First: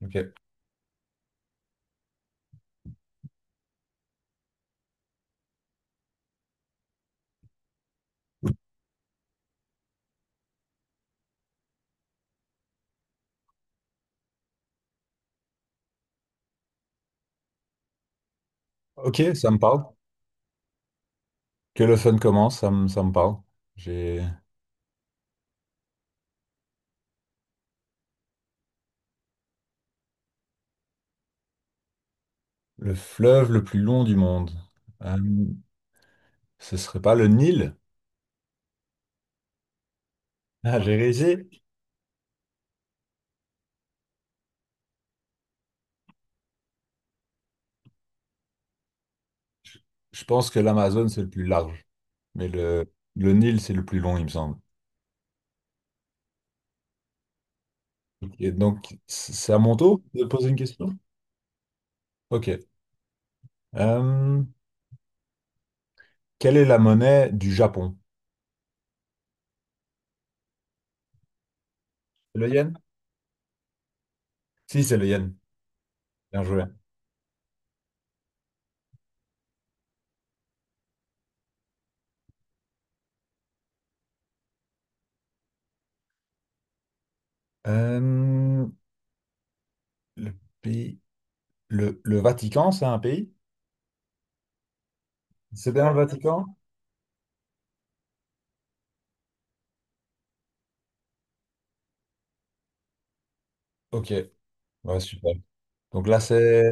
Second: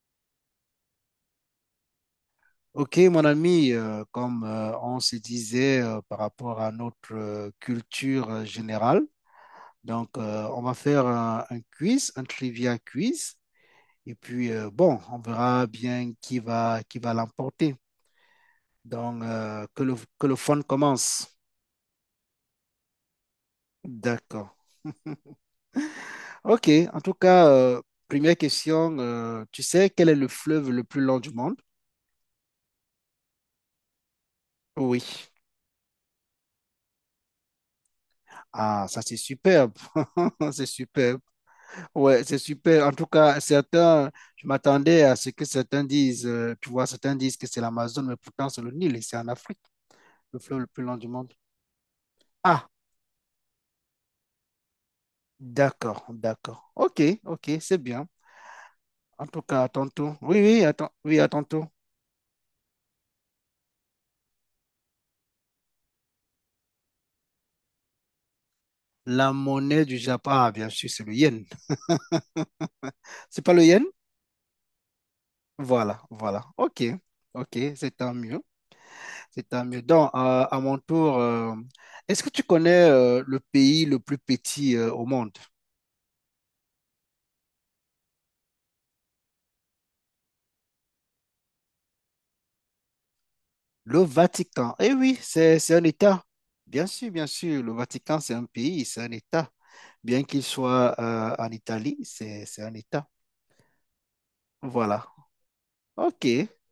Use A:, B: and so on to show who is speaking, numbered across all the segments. A: Ok,
B: Ok, mon ami, comme on se disait par rapport à notre culture générale, on va faire un quiz, un trivia quiz, et puis bon, on verra bien qui va l'emporter.
A: ok, ça me
B: Que
A: parle.
B: le fun commence.
A: Que le fun commence, ça me parle. J'ai
B: D'accord. Ok. En tout cas, première question. Tu sais quel est le fleuve le plus long du monde?
A: le fleuve le plus long du monde.
B: Oui.
A: Euh, Ce serait pas le Nil?
B: Ah, ça c'est superbe. C'est
A: Ah, j'ai
B: superbe.
A: réussi.
B: Ouais, c'est super. En tout cas, certains, je m'attendais à ce que certains disent, tu vois, certains disent que c'est l'Amazone, mais pourtant c'est le Nil et c'est en Afrique,
A: Je je
B: le
A: pense que
B: fleuve le plus long du
A: l'Amazone, c'est le
B: monde.
A: plus large. Mais
B: Ah,
A: le, le Nil, c'est le plus long, il me semble.
B: d'accord, d'accord. Ok, ok, c'est bien.
A: Et donc,
B: En tout
A: c'est à
B: cas, à
A: mon tour
B: tantôt.
A: de
B: Oui,
A: poser une
B: oui, attends,
A: question?
B: oui, à tantôt.
A: Ok. Euh, Quelle est la monnaie du Japon?
B: La monnaie du Japon, ah, bien sûr, c'est le yen.
A: C'est le yen?
B: C'est pas le yen?
A: Si, c'est le yen.
B: Voilà, voilà.
A: Bien joué.
B: Ok, ok, c'est tant mieux. C'est tant mieux. Donc, à mon tour, est-ce que tu connais le pays le plus petit au monde?
A: Euh, Le pays, le Vatican, c'est un pays?
B: Le Vatican. Eh oui,
A: C'est
B: c'est un
A: bien le
B: État.
A: Vatican?
B: Bien sûr, bien sûr. Le Vatican, c'est un pays, c'est un État. Bien qu'il soit en Italie, c'est un État.
A: Ok, ouais,
B: Voilà.
A: super. Donc là,
B: OK.
A: c'est...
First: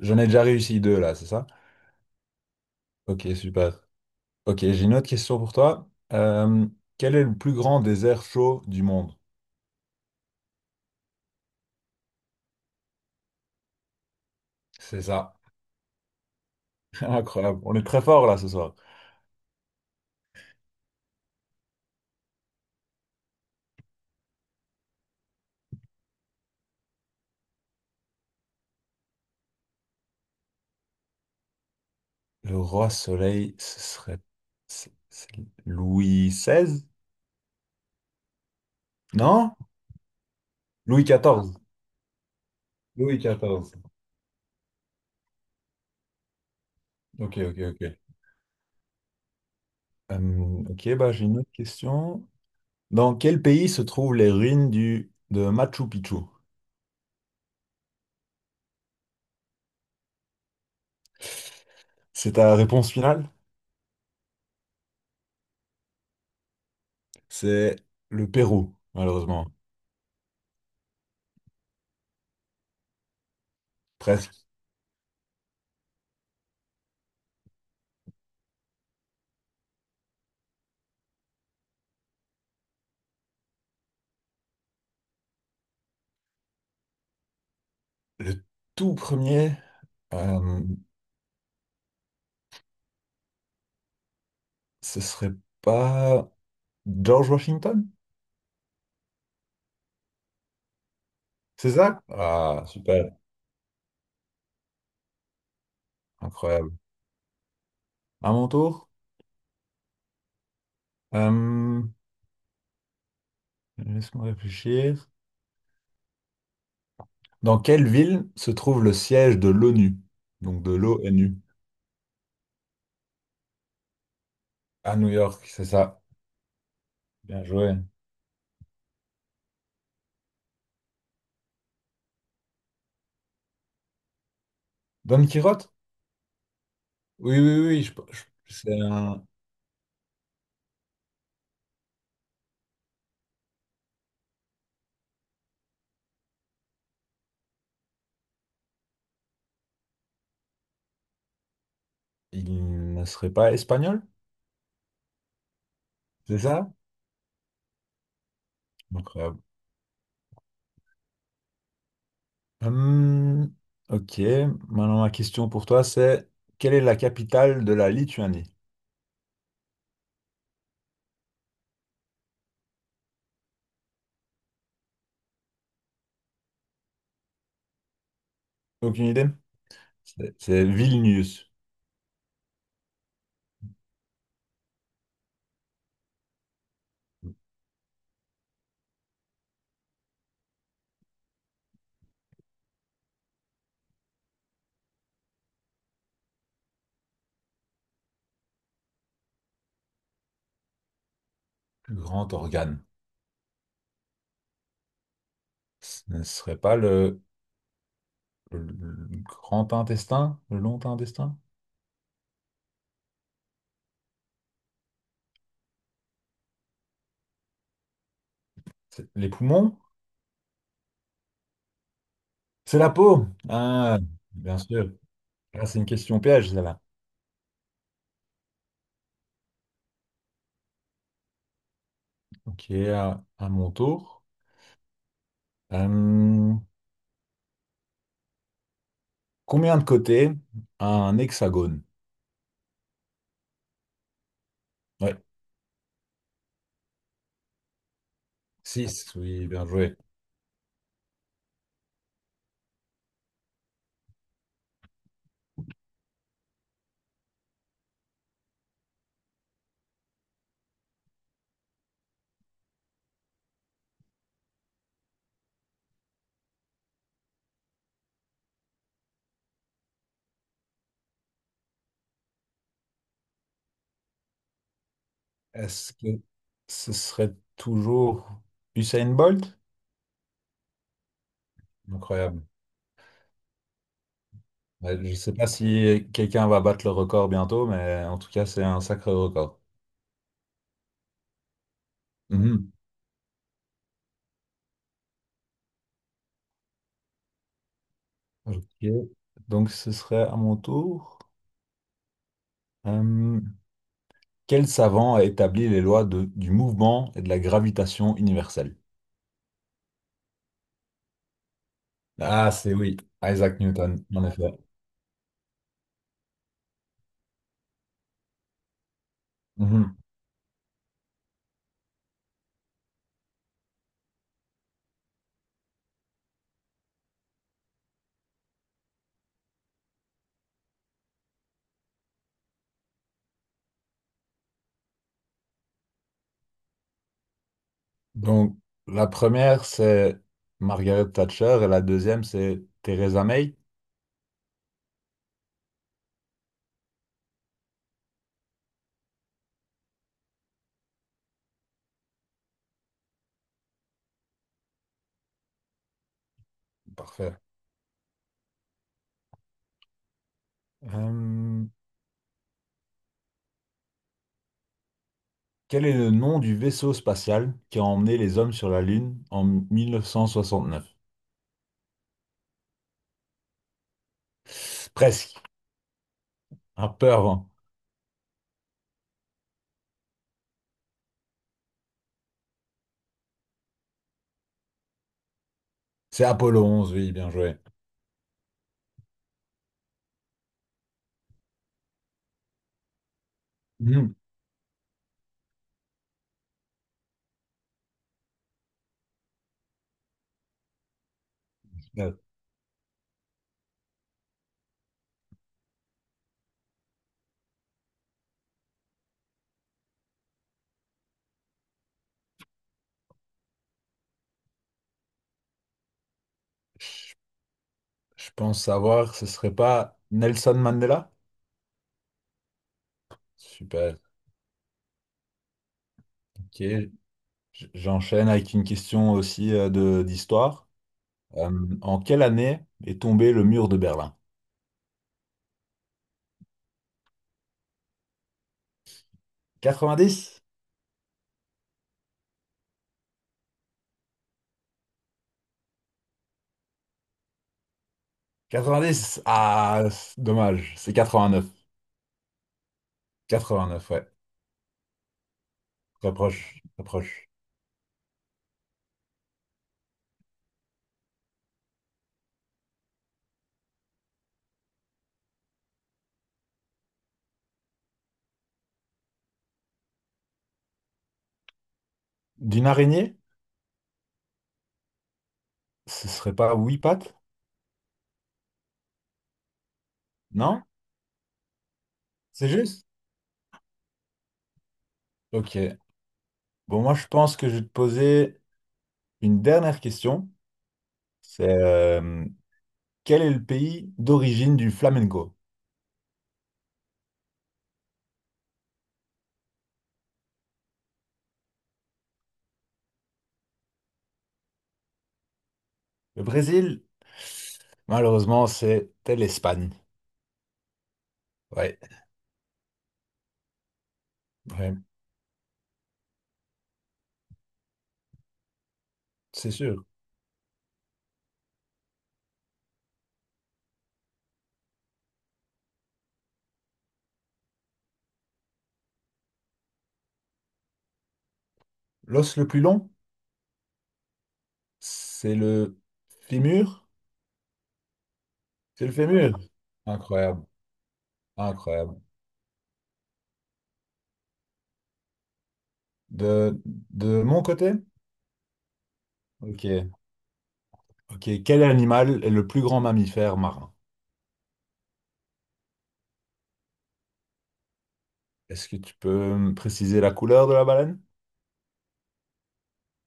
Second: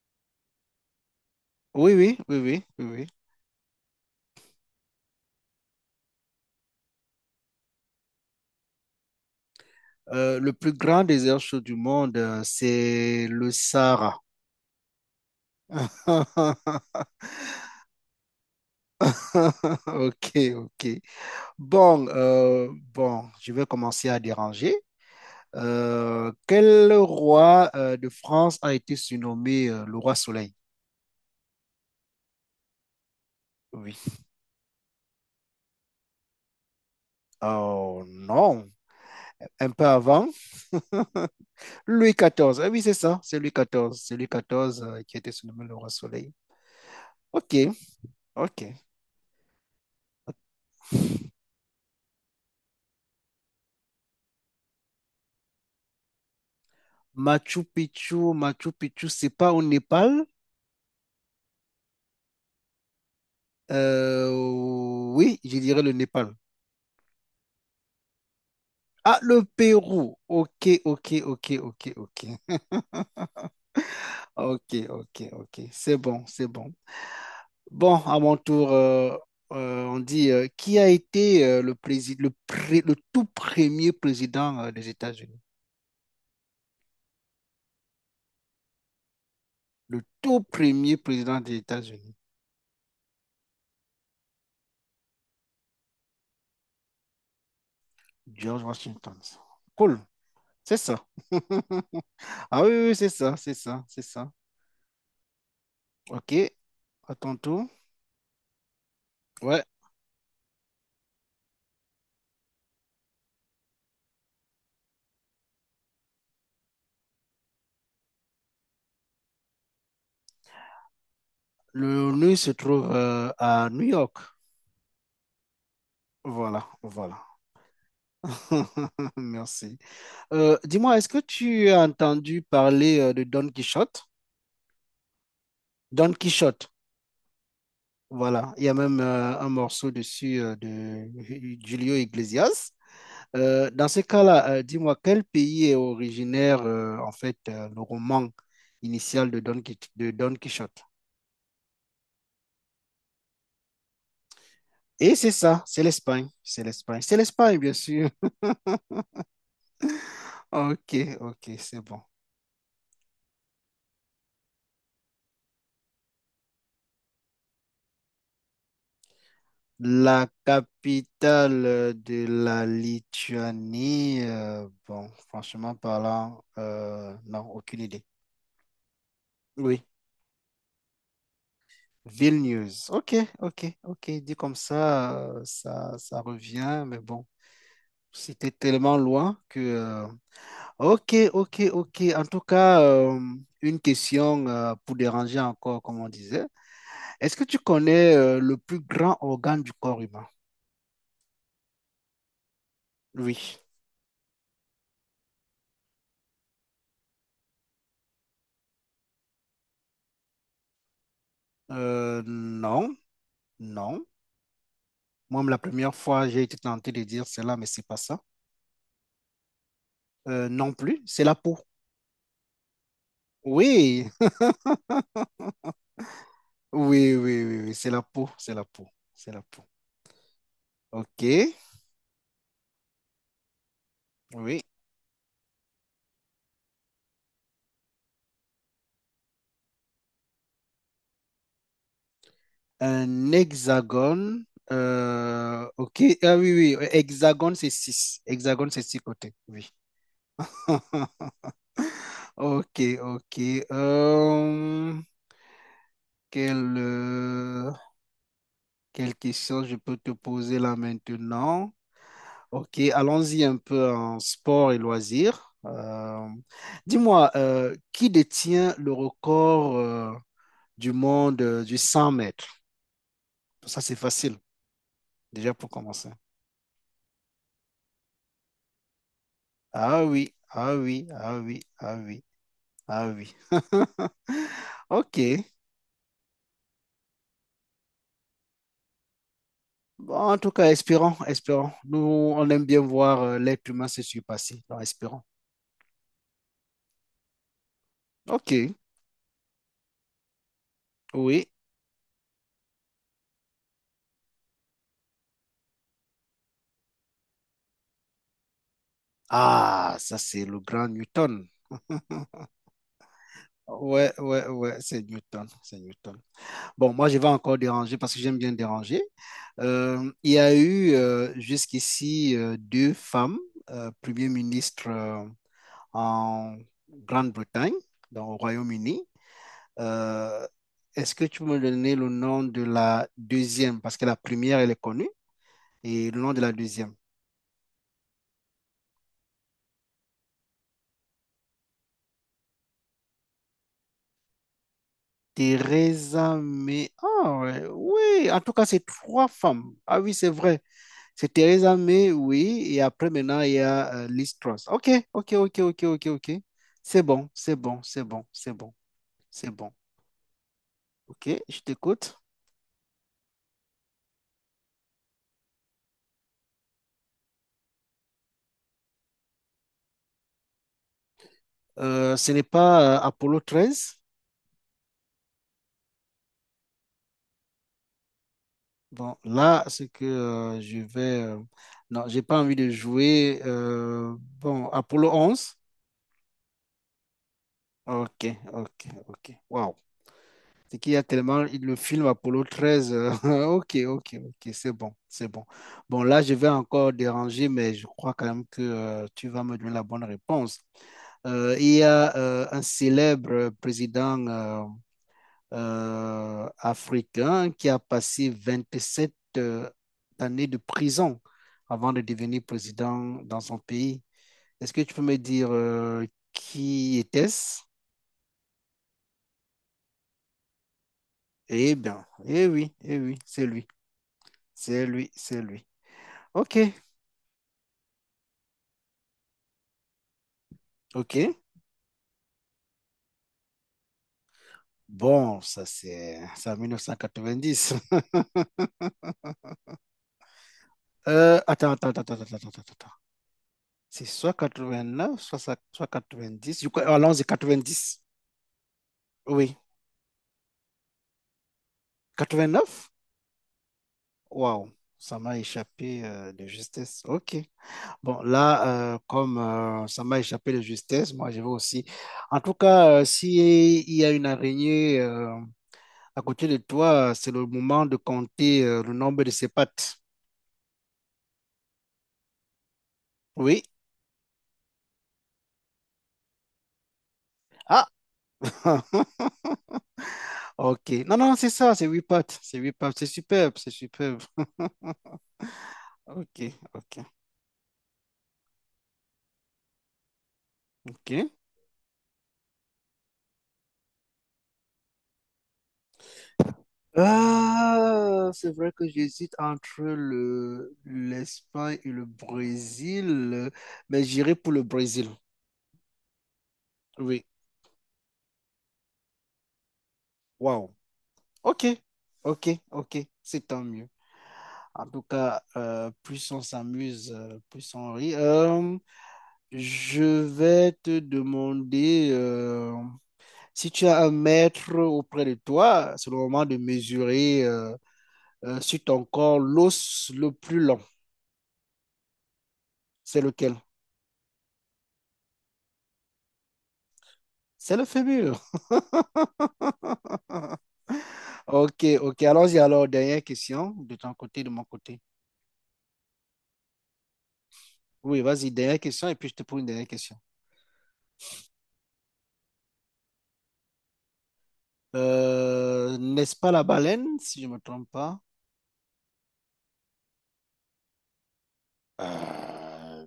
A: J'en ai déjà réussi deux, là, c'est ça?
B: Oui, oui, oui, oui, oui, oui.
A: Ok, super. Ok, j'ai une autre question pour toi. Quel est le plus grand désert chaud du monde?
B: Le plus grand désert chaud du monde, c'est le Sahara.
A: C'est ça. Incroyable. On est très fort, là, ce soir.
B: Ok, ok. Bon, bon, je vais commencer à déranger. Quel roi de France a été surnommé le roi Soleil?
A: Le roi soleil, ce
B: Oui.
A: serait... c'est Louis XVI?
B: Oh non,
A: Non?
B: un peu avant.
A: Louis XIV.
B: Louis XIV. Ah oui, c'est
A: Louis
B: ça, c'est Louis
A: XIV.
B: XIV. C'est Louis XIV qui a été surnommé le roi soleil.
A: Ok,
B: Ok,
A: ok, ok.
B: ok.
A: Euh, ok, bah, j'ai une autre question. Dans quel pays se trouvent les ruines de Machu Picchu?
B: Machu Picchu, Machu Picchu, c'est pas au Népal?
A: C'est ta réponse finale?
B: Euh, oui, je dirais le Népal.
A: C'est le Pérou,
B: Ah, le
A: malheureusement.
B: Pérou. Ok, ok, ok, ok, ok.
A: Presque.
B: Ok, ok, ok. C'est bon, c'est bon. Bon, à mon tour, on dit qui a été le tout premier président des États-Unis?
A: Le tout premier,
B: Le tout
A: euh,
B: premier président des États-Unis,
A: ce serait pas George Washington?
B: George Washington. Cool, c'est ça.
A: C'est ça?
B: Ah
A: Ah,
B: oui, oui, oui, c'est
A: super,
B: ça, c'est ça, c'est ça. Ok,
A: incroyable.
B: à ton tour.
A: À mon tour,
B: Ouais,
A: euh, laisse-moi réfléchir. Dans quelle ville se trouve le siège de l'ONU? Donc de l'O N U.
B: le nœud se trouve à New York.
A: À New York, c'est ça.
B: Voilà, voilà.
A: Bien joué.
B: Merci. Dis-moi, est-ce que tu as entendu parler de Don Quichotte?
A: Don Quirote?
B: Don Quichotte,
A: Oui, oui, oui,
B: voilà. Il y a
A: c'est
B: même
A: un,
B: un morceau dessus de Julio Iglesias. Dans ce cas-là, dis-moi, quel pays est originaire, en fait, le roman initial de Don Quichotte?
A: Il ne serait pas espagnol,
B: Et c'est ça, c'est l'Espagne,
A: c'est
B: c'est
A: ça?
B: l'Espagne, c'est l'Espagne, bien sûr.
A: Incroyable.
B: Ok, ok, c'est bon.
A: Hum, ok, maintenant ma question pour toi, c'est quelle est la capitale de la Lituanie?
B: La capitale de la Lituanie, bon, franchement parlant, non, aucune idée.
A: Aucune idée?
B: Oui,
A: C'est Vilnius,
B: Vilnius. Ok, ok, ok, dit comme ça, ça, ça revient, mais bon, c'était tellement loin que... ok, ok, ok. En tout cas, une question pour déranger encore, comme on disait. Est-ce que tu connais le plus grand organe du corps humain?
A: plus grand organe.
B: Oui.
A: Ce ne serait pas le, Le grand intestin, le long intestin?
B: Non, non. Moi, la première fois, j'ai été tenté de dire cela, mais c'est pas ça.
A: C'est- Les poumons?
B: Non plus, c'est la peau.
A: C'est la peau! Ah,
B: Oui,
A: bien sûr. Là, c'est une question piège, celle-là.
B: oui, oui, oui, oui, c'est la peau, c'est la peau, c'est la peau. Ok,
A: Ok, à mon tour.
B: oui.
A: Hum, combien de côtés a un hexagone?
B: Un hexagone.
A: Ouais.
B: Ok, ah oui, oui, hexagone, c'est six. Hexagone, c'est six
A: 6,
B: côtés.
A: oui, bien
B: Oui.
A: joué.
B: Ok, ok. Euh, quelle, euh, quelle question je peux te poser là maintenant? Ok, allons-y un peu en sport et loisirs. Dis-moi, qui détient le record du monde du 100 mètres? Ça, c'est facile, déjà pour
A: Est-ce que
B: commencer.
A: ce serait toujours Usain Bolt?
B: Ah oui, ah oui, ah oui, ah oui,
A: Incroyable.
B: ah oui.
A: Ouais, je ne
B: Ok,
A: sais pas si quelqu'un va battre le record bientôt, mais en tout cas, c'est un sacré record.
B: bon, en tout cas, espérons, espérons. Nous, on aime
A: Mhm.
B: bien voir l'être humain se surpasser. Donc, espérons. OK,
A: Ok. Donc, ce serait à mon tour.
B: oui.
A: Euh, Quel savant a établi les lois du mouvement et de la gravitation universelle?
B: Ah, ça, c'est le grand Newton.
A: Ah, c'est oui, Isaac Newton,
B: Ouais,
A: en
B: ouais,
A: effet.
B: ouais, c'est Newton, c'est Newton. Bon, moi, je vais encore déranger parce que j'aime bien déranger.
A: Mhm.
B: Il y a eu jusqu'ici 2 femmes, premières ministres en Grande-Bretagne, dans au Royaume-Uni. Euh, est-ce que tu peux me donner le nom de la deuxième? Parce que la première, elle est connue. Et le nom de la deuxième.
A: Donc, la première, c'est Margaret Thatcher et la deuxième, c'est Theresa May.
B: Teresa May. Ah, ouais, oui, en tout cas, c'est 3 femmes. Ah oui, c'est vrai. C'est Teresa May, oui. Et après, maintenant, il y a Liz Truss. OK, OK, OK, OK, OK, OK. C'est bon,
A: Parfait.
B: c'est bon, c'est bon, c'est bon, c'est bon. OK, je
A: Euh,
B: t'écoute.
A: Quel est le nom du vaisseau spatial qui a emmené les hommes sur la Lune en 1969?
B: Ce n'est pas Apollo 13?
A: Presque, un peu avant.
B: Bon, là, ce que je vais... non, j'ai pas envie de jouer. Bon, Apollo 11.
A: C'est Apollo onze, oui, bien joué.
B: OK, OK, OK. Wow. C'est qu'il y a tellement le film Apollo 13. Ok,
A: Mhm.
B: ok, ok, c'est bon, c'est bon. Bon, là, je vais encore déranger, mais je crois quand même que tu vas me donner la bonne réponse. Il y
A: Euh,
B: a un célèbre président africain qui a passé 27 années de prison avant de devenir président dans son pays. Est-ce que tu peux me dire qui
A: Je
B: était-ce?
A: je pense savoir, ce serait pas Nelson Mandela?
B: Eh bien, eh oui, c'est lui,
A: Super.
B: c'est lui, c'est lui. Ok,
A: Ok, j'enchaîne avec une question aussi de d'histoire.
B: ok.
A: Euh, En quelle année est tombé le mur de Berlin?
B: Bon, ça c'est en 1990.
A: Quatre-vingt-dix.
B: Attends, attends, attends, attends, attends, attends, attends, attends. C'est soit 89, soit 90. Je crois, allons-y, dix.
A: Quatre-vingt-dix.
B: Oui.
A: Ah, c'est dommage, c'est vingt neuf
B: 89.
A: ouais.
B: Waouh, ça m'a échappé
A: Très
B: de
A: proche, très
B: justesse.
A: proche.
B: Ok. Bon, là, comme ça m'a échappé de justesse, moi je vais aussi. En tout cas, si il y a une araignée à côté de toi, c'est le moment de compter le nombre de ses pattes.
A: D'une araignée?
B: Oui.
A: Ce serait pas huit pattes?
B: Ah,
A: Non?
B: ok. Non, non, c'est ça, c'est 8 pattes,
A: C'est
B: c'est huit
A: juste?
B: pattes, c'est superbe, c'est superbe.
A: Ok.
B: Ok,
A: Bon, moi,
B: ok,
A: je pense que je vais te poser une dernière question.
B: ok.
A: C'est quel est le pays d'origine du flamenco?
B: Ah, c'est vrai que j'hésite entre le l'Espagne et le Brésil, mais j'irai pour le Brésil.
A: Le Brésil,
B: Oui.
A: malheureusement, c'était l'Espagne.
B: Waouh. Ok,
A: Ouais,
B: ok, ok. C'est tant mieux.
A: ouais,
B: En tout cas, plus on s'amuse, plus on rit. Euh,
A: c'est sûr.
B: je vais te demander. Si tu as un mètre auprès de toi, c'est le moment de mesurer sur ton corps l'os le plus long.
A: L'os le plus long,
B: C'est lequel?
A: c'est le fémur.
B: C'est le fémur.
A: C'est le fémur. Incroyable,
B: Ok,
A: incroyable.
B: ok. Allons-y alors. Dernière question de ton côté, de mon côté.
A: De, de mon côté?
B: Oui, vas-y, dernière question et puis je te pose
A: Ok.
B: une dernière question.
A: Ok. Quel animal est le plus grand mammifère marin?
B: N'est-ce pas la baleine, si je ne me trompe pas?
A: Est-ce que tu peux me préciser la couleur de la baleine?
B: Euh,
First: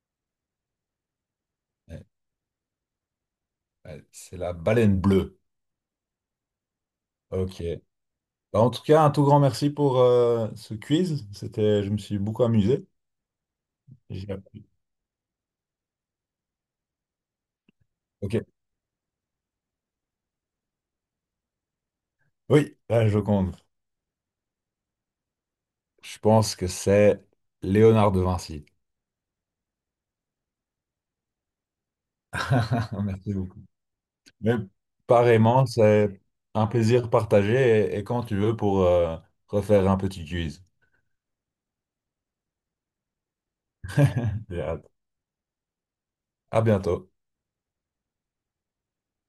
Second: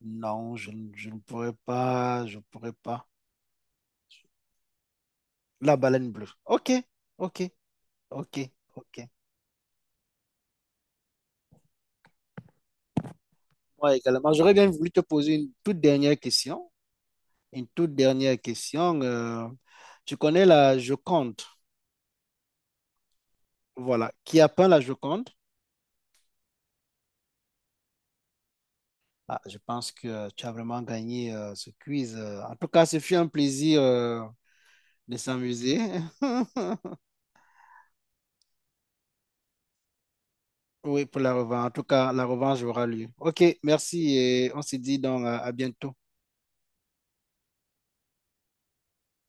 B: non, je ne pourrais
A: Ouais,
B: pas, je pourrais pas.
A: ouais, c'est la baleine bleue.
B: La baleine bleue. Ok, ok,
A: Ok.
B: ok,
A: Bah, en tout
B: ok.
A: cas, un tout grand merci pour ce quiz. C'était, je me suis beaucoup amusé.
B: Moi
A: J'ai
B: également, j'aurais
A: appris.
B: bien voulu te poser une toute dernière question. Une toute dernière
A: Ok.
B: question. Tu connais la Joconde,
A: Oui, là, je compte.
B: voilà. Qui a peint la Joconde?
A: Je pense que c'est Léonard de Vinci.
B: Ah, je pense que tu as vraiment gagné ce quiz. En tout cas, ce fut un
A: Merci beaucoup.
B: plaisir
A: Mais
B: de
A: pareillement,
B: s'amuser.
A: c'est un plaisir partagé et, quand tu veux pour refaire un petit quiz.
B: Oui, pour la revanche. En tout cas, la revanche aura lieu. OK, merci et
A: J'ai
B: on se
A: hâte.
B: dit donc à bientôt.
A: À bientôt.